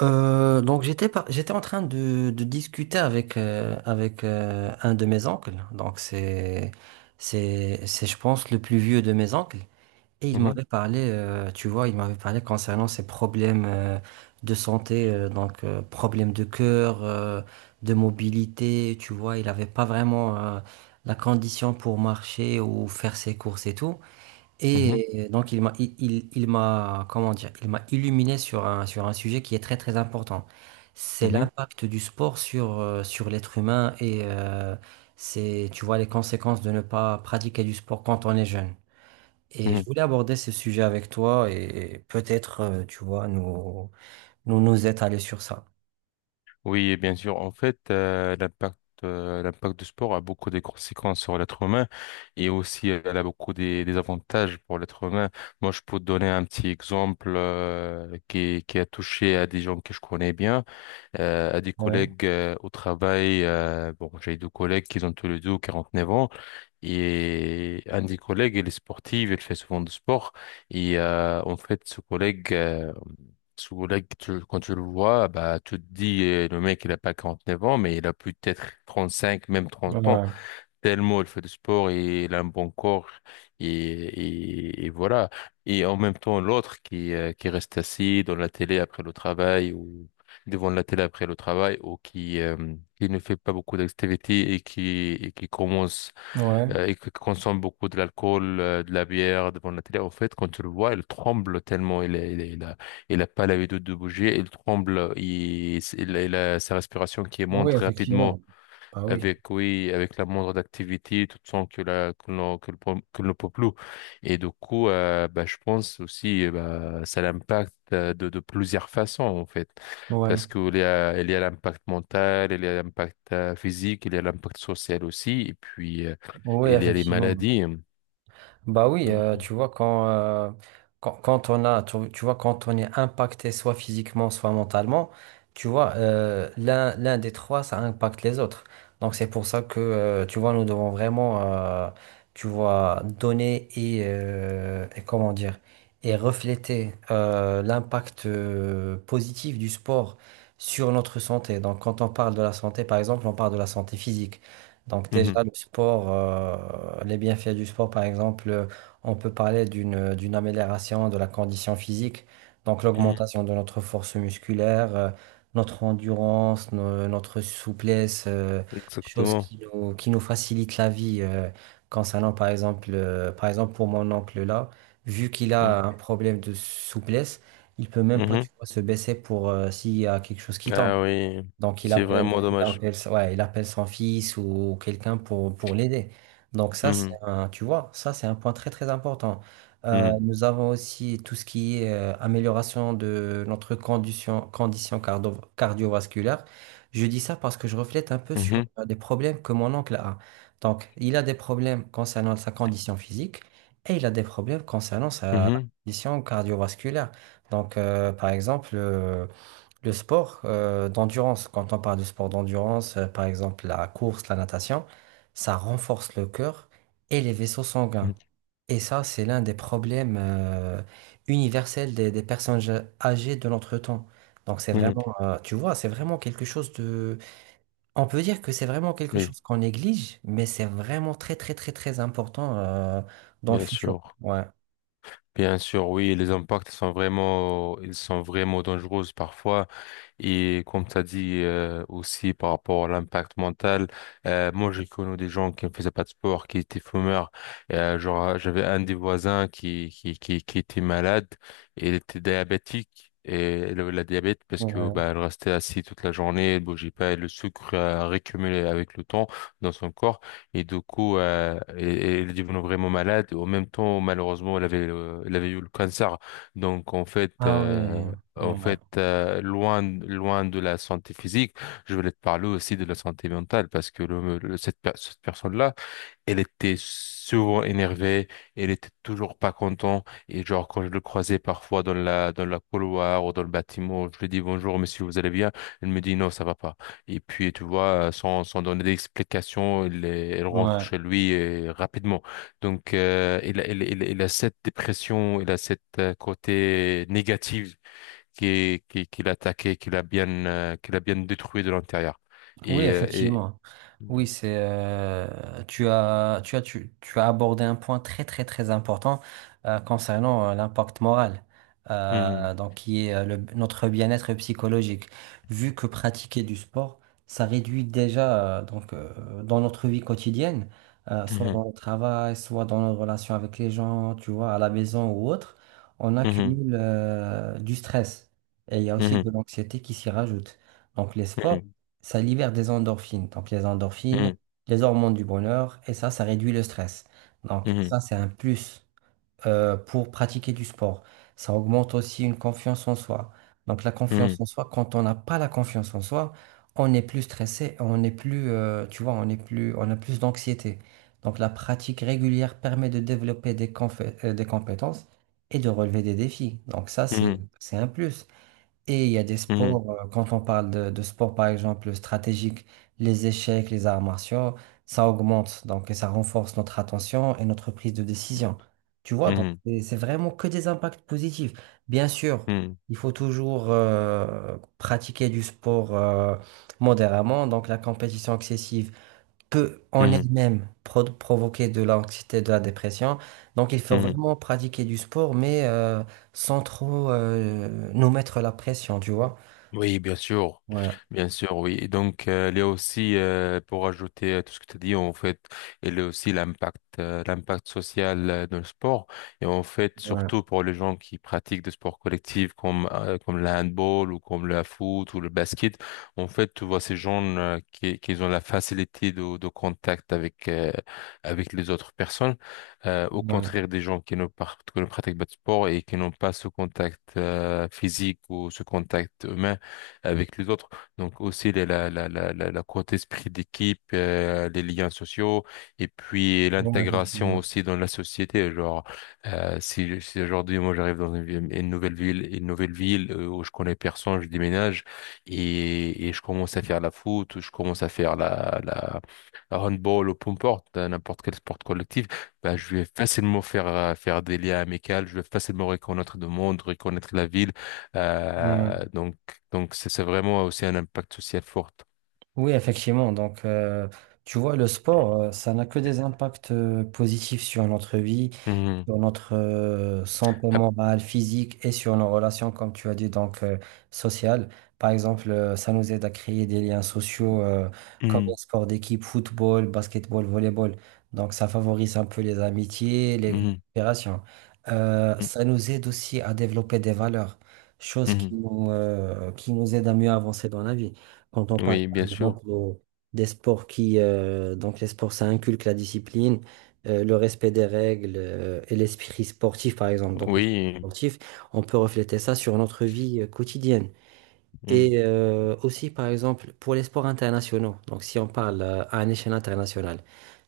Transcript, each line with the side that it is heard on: right: Donc j'étais en train de discuter avec un de mes oncles. Donc c'est je pense le plus vieux de mes oncles et il
left: Mhm,
right: m'avait parlé tu vois, il m'avait parlé concernant ses problèmes de santé, problèmes de cœur, de mobilité. Tu vois, il avait pas vraiment la condition pour marcher ou faire ses courses et tout.
left: mhm,
right: Et donc il m'a comment dire, il m'a illuminé sur un sujet qui est très très important. C'est
left: mhm,
right: l'impact du sport sur l'être humain, c'est, tu vois, les conséquences de ne pas pratiquer du sport quand on est jeune. Et je
left: mhm.
right: voulais aborder ce sujet avec toi et peut-être, tu vois nous nous nous étaler sur ça.
left: Oui, et bien sûr. En fait, l'impact du sport a beaucoup de conséquences sur l'être humain et aussi elle a beaucoup des avantages pour l'être humain. Moi, je peux te donner un petit exemple qui a touché à des gens que je connais bien, à des
right: Ouais,
left: collègues au travail. Bon, j'ai deux collègues qui ont tous les deux 49 ans. Et un des collègues, il est sportif, il fait souvent du sport. Et en fait, ce collègue, quand tu le vois, bah, tu te dis, le mec, il a pas 49 ans, mais il a peut-être 35 même 30 ans.
right: ouais,
left: Tellement il fait du sport et il a un bon corps. Et voilà. Et en même temps, l'autre qui reste assis dans la télé après le travail ou devant la télé après le travail ou qui ne fait pas beaucoup d'activités et qui, et qui commence
right: ouais.
left: euh, et qui consomme beaucoup de l'alcool, de la bière devant la télé, en fait, quand tu le vois, il tremble tellement, il a pas l'habitude de bouger, il tremble, il a sa respiration qui
right: Oui,
left: monte rapidement
right: effectivement. Bah oui.
left: avec, oui, avec la moindre d'activité tout sens que la que le, pom- que le peuple. Et du coup, bah, je pense aussi, bah, ça l'impacte, de plusieurs façons en fait
right: Ouais,
left: parce que il y a l'impact mental, il y a l'impact physique, il y a l'impact social aussi et puis
right: oui,
left: il y a les
right: effectivement.
left: maladies.
right: Bah oui,
left: Mhm.
right: tu vois, quand on a, tu vois, quand on est impacté soit physiquement, soit mentalement, tu vois, l'un des trois, ça impacte les autres. Donc c'est pour ça que, tu vois, nous devons vraiment, tu vois, donner et, et comment dire, et refléter l'impact positif du sport sur notre santé. Donc quand on parle de la santé, par exemple, on parle de la santé physique. Donc
left: Mhm.
right: déjà, le sport, les bienfaits du sport, par exemple, on peut parler d'une amélioration de la condition physique, donc
left: Mhm.
right: l'augmentation de notre force musculaire, notre endurance, notre souplesse, choses
left: Exactement.
right: qui nous facilitent la vie. Concernant, par exemple, pour mon oncle là, vu qu'il
left: Mhm.
right: a un problème de souplesse, il peut même pas, tu
left: Mhm.
right: vois, se baisser pour, s'il y a quelque chose qui tombe.
left: Ah oui, c'est vraiment dommage.
right: Ouais, il appelle son fils ou quelqu'un pour l'aider. Donc ça, c'est un, tu vois, ça, c'est un point très très important.
left: Mhm.
right: Nous avons aussi tout ce qui est amélioration de notre condition cardiovasculaire. Je dis ça parce que je reflète un peu sur
left: Mhm.
right: euh, des problèmes que mon oncle a. Donc, il a des problèmes concernant sa condition physique et il a des problèmes concernant
left: Mhm.
right: sa
left: Mhm.
right: condition cardiovasculaire. Donc, par exemple, le sport d'endurance, quand on parle de sport d'endurance, par exemple la course, la natation, ça renforce le cœur et les vaisseaux sanguins.
left: Mhm.
right: Et ça, c'est l'un des problèmes universels des personnes âgées de notre temps. Donc c'est
left: Mhm.
right: vraiment, tu vois, c'est vraiment quelque chose de… On peut dire que c'est vraiment quelque
left: Oui,
right: chose qu'on néglige, mais c'est vraiment très, très, très, très important dans le
left: bien
right: futur.
left: sûr.
right: Ouais.
left: Bien sûr, oui, les impacts sont vraiment, ils sont vraiment dangereux parfois. Et comme tu as dit, aussi par rapport à l'impact mental, moi j'ai connu des gens qui ne faisaient pas de sport, qui étaient fumeurs. Genre j'avais un des voisins qui était malade et il était diabétique. Et elle avait la diabète parce que
right: Ouais.
left: bah, elle restait assise toute la journée, elle bougeait pas, et le sucre a récumulé avec le temps dans son corps et du coup elle est devenue vraiment malade. Et en même temps, malheureusement, elle avait eu le cancer. Donc en fait,
right: Ah ouais. Ouais.
left: loin, loin de la santé physique, je voulais te parler aussi de la santé mentale parce que cette personne-là, elle était souvent énervée, elle était toujours pas contente et genre quand je le croisais parfois dans la couloir ou dans le bâtiment, je lui dis bonjour monsieur, vous allez bien? Elle me dit non, ça va pas. Et puis tu vois, sans donner d'explication, elle rentre
right: Ouais.
left: chez lui, rapidement. Donc il a cette dépression, il a cette côté négatif qui l'a attaqué, qui l'a bien détruit de l'intérieur.
right: Oui,
left: Et, euh, et...
right: effectivement. Oui,
left: Mhm.
right: c'est tu as abordé un point très très très important concernant l'impact moral, donc qui est notre bien-être psychologique. Vu que pratiquer du sport, ça réduit déjà, dans notre vie quotidienne, soit
left: Mhm.
right: dans le travail, soit dans nos relations avec les gens, tu vois, à la maison ou autre, on
left: Mhm.
right: accumule du stress et il y a aussi
left: Mhm.
right: de l'anxiété qui s'y rajoute. Donc les sports
left: Mhm.
right: ça libère des endorphines. Donc les endorphines, les hormones du bonheur, et ça réduit le stress. Donc
left: Mhm.
right: ça, c'est un plus pour pratiquer du sport. Ça augmente aussi une confiance en soi. Donc la confiance
left: Mhm.
right: en soi, quand on n'a pas la confiance en soi, on est plus stressé, on est plus, tu vois, on est plus, on a plus d'anxiété. Donc la pratique régulière permet de développer des des compétences et de relever des défis. Donc ça,
left: Mhm.
right: c'est un plus. Et il y a des
left: Mhm.
right: sports, quand on parle de sport par exemple stratégique, les échecs, les arts martiaux, ça augmente, donc et ça renforce notre attention et notre prise de décision. Tu vois,
left: Mhm.
right: donc
left: Mhm.
right: c'est vraiment que des impacts positifs. Bien sûr,
left: Mhm.
right: il faut toujours pratiquer du sport modérément, donc la compétition excessive peut en
left: Mhm. Mhm.
right: elle-même provoquer de l'anxiété, de la dépression. Donc il faut
left: Mhm.
right: vraiment pratiquer du sport, mais sans trop nous mettre la pression, tu vois.
left: Oui,
right: Ouais,
left: bien sûr, oui. Et donc, il y a aussi, pour ajouter à tout ce que tu as dit, en fait, il y a aussi l'impact social dans le sport. Et en fait,
right: ouais,
left: surtout pour les gens qui pratiquent des sports collectifs comme le handball ou comme le foot ou le basket, en fait, tu vois ces gens qui ont la facilité de contact avec les autres personnes, au
right: ouais,
left: contraire des gens qui ne pratiquent pas de sport et qui n'ont pas ce contact, physique ou ce contact humain avec les autres. Donc aussi la côté esprit d'équipe, les liens sociaux et puis
right: ouais,
left: l'intégration
right: effectivement.
left: aussi dans la société. Genre, si aujourd'hui moi j'arrive dans une, ville- une nouvelle ville, une nouvelle ville où je connais personne, je déménage et je commence à faire la foot, ou je commence à faire la handball ou peu importe, n'importe quel sport collectif, ben je vais facilement faire des liens amicaux, je vais facilement reconnaître le monde, reconnaître la ville.
right: Ouais.
left: Donc c'est vraiment aussi un impact social fort.
right: Oui, effectivement. Donc, tu vois, le sport, ça n'a que des impacts positifs sur notre vie,
left: Mhm.
right: sur notre santé
left: Ah,
right: morale, physique et sur nos relations, comme tu as dit, donc sociales. Par exemple, ça nous aide à créer des liens sociaux comme
left: mhm,
right: un sport d'équipe, football, basketball, volleyball. Donc ça favorise un peu les amitiés, les la
left: mhm,
right: coopération.
left: mhm,
right: Ça nous aide aussi à développer des valeurs, chose qui nous aide à mieux avancer dans la vie. Quand on
left: mhm.
right: parle,
left: Oui,
right: par
left: bien sûr.
right: exemple, des sports qui, donc les sports, ça inculque la discipline le respect des règles et l'esprit sportif, par exemple. Donc, l'esprit
left: Oui,
right: sportif, on peut refléter ça sur notre vie quotidienne.
left: mhm,
right: Et aussi, par exemple, pour les sports internationaux, donc si on parle à une échelle internationale,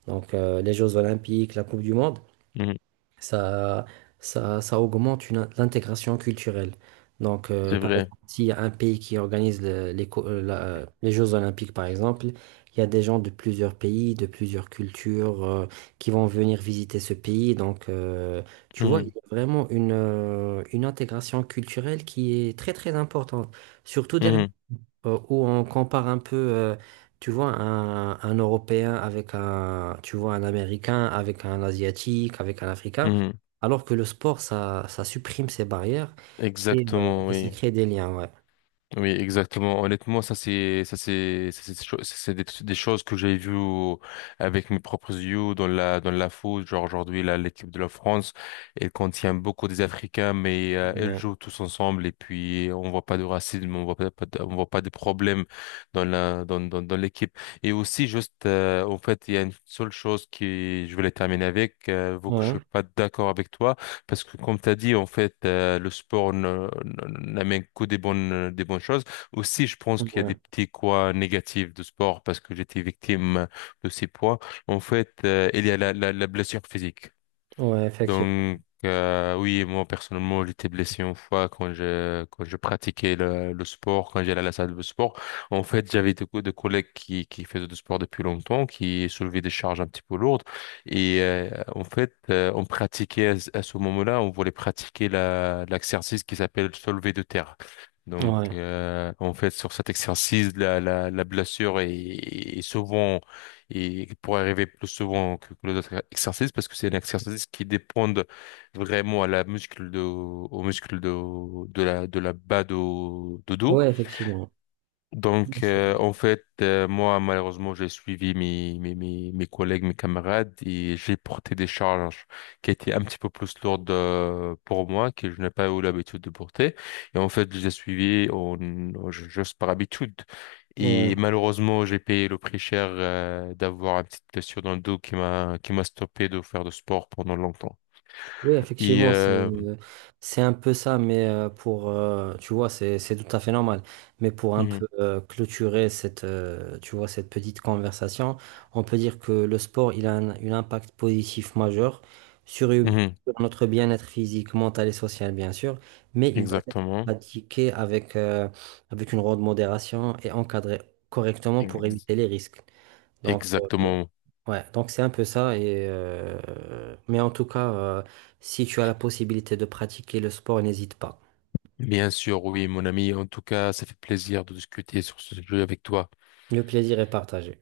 right: donc les Jeux Olympiques, la Coupe du Monde,
left: mhm,
right: ça, ça augmente l'intégration culturelle. Donc,
left: c'est
right: par
left: vrai.
right: exemple, s'il y a un pays qui organise les Jeux Olympiques, par exemple, il y a des gens de plusieurs pays, de plusieurs cultures, qui vont venir visiter ce pays. Donc, tu vois, il
left: Mhm,
right: y a vraiment une intégration culturelle qui est très, très importante. Surtout
left: mhm,
right: où on compare un peu, tu vois, un Européen avec un, tu vois, un Américain, avec un Asiatique, avec un Africain,
left: mhm.
right: alors que le sport, ça supprime ces barrières
left: Exactement,
right: et ça
left: oui.
right: crée des liens, ouais.
left: Oui, exactement. Honnêtement, c'est des choses que j'ai vues avec mes propres yeux dans la foot. Genre aujourd'hui, là, l'équipe de la France, elle contient beaucoup des Africains, mais elle
right: Ouais,
left: joue tous ensemble et puis on voit pas de racisme, on voit pas de problèmes dans l'équipe. Et aussi juste en fait, il y a une seule chose qui je voulais terminer avec, vu que je
right: ouais,
left: suis pas d'accord avec toi. Parce que comme tu as dit, en fait, le sport n'amène que des bonnes choses. Aussi, je pense qu'il y a
right: ouais,
left: des petits quoi négatifs de sport parce que j'étais victime de ces poids. En fait, il y a la blessure physique.
right: ouais, effectivement.
left: Donc, oui, moi, personnellement, j'étais blessé une fois quand je pratiquais le sport, quand j'allais à la salle de sport. En fait, j'avais des collègues qui faisaient du sport depuis longtemps, qui soulevaient des charges un petit peu lourdes. Et en fait, on pratiquait à ce moment-là, on voulait pratiquer l'exercice qui s'appelle le soulevé de terre. Donc,
right: Ouais,
left: en fait, sur cet exercice, la blessure est souvent et pour arriver plus souvent que les autres exercices parce que c'est un exercice qui dépend vraiment à la muscle de, au muscle de, la bas de dos.
right: ouais, effectivement.
left: Donc, en fait, moi, malheureusement, j'ai suivi mes collègues, mes camarades et j'ai porté des charges qui étaient un petit peu plus lourdes pour moi, que je n'ai pas eu l'habitude de porter. Et en fait, je les ai suivis juste par habitude. Et
right: Ouais.
left: malheureusement, j'ai payé le prix cher d'avoir une petite blessure dans le dos qui m'a stoppé de faire de sport pendant longtemps.
right: Oui,
left: Et
right: effectivement, c'est c'est un peu ça, mais pour tu vois, c'est tout à fait normal. Mais pour un
left: mhm,
right: peu clôturer cette, tu vois, cette petite conversation, on peut dire que le sport il a un impact positif majeur sur,
left: mhm,
right: sur notre bien-être physique, mental et social bien sûr, mais il doit être
left: exactement,
right: pratiqué avec une grande modération et encadré correctement pour
left: ex-
right: éviter les risques. Donc euh,
left: exactement.
right: Ouais, donc c'est un peu ça. Mais en tout cas, si tu as la possibilité de pratiquer le sport, n'hésite pas.
left: Bien sûr, oui, mon ami. En tout cas, ça fait plaisir de discuter sur ce sujet avec toi.
right: Le plaisir est partagé.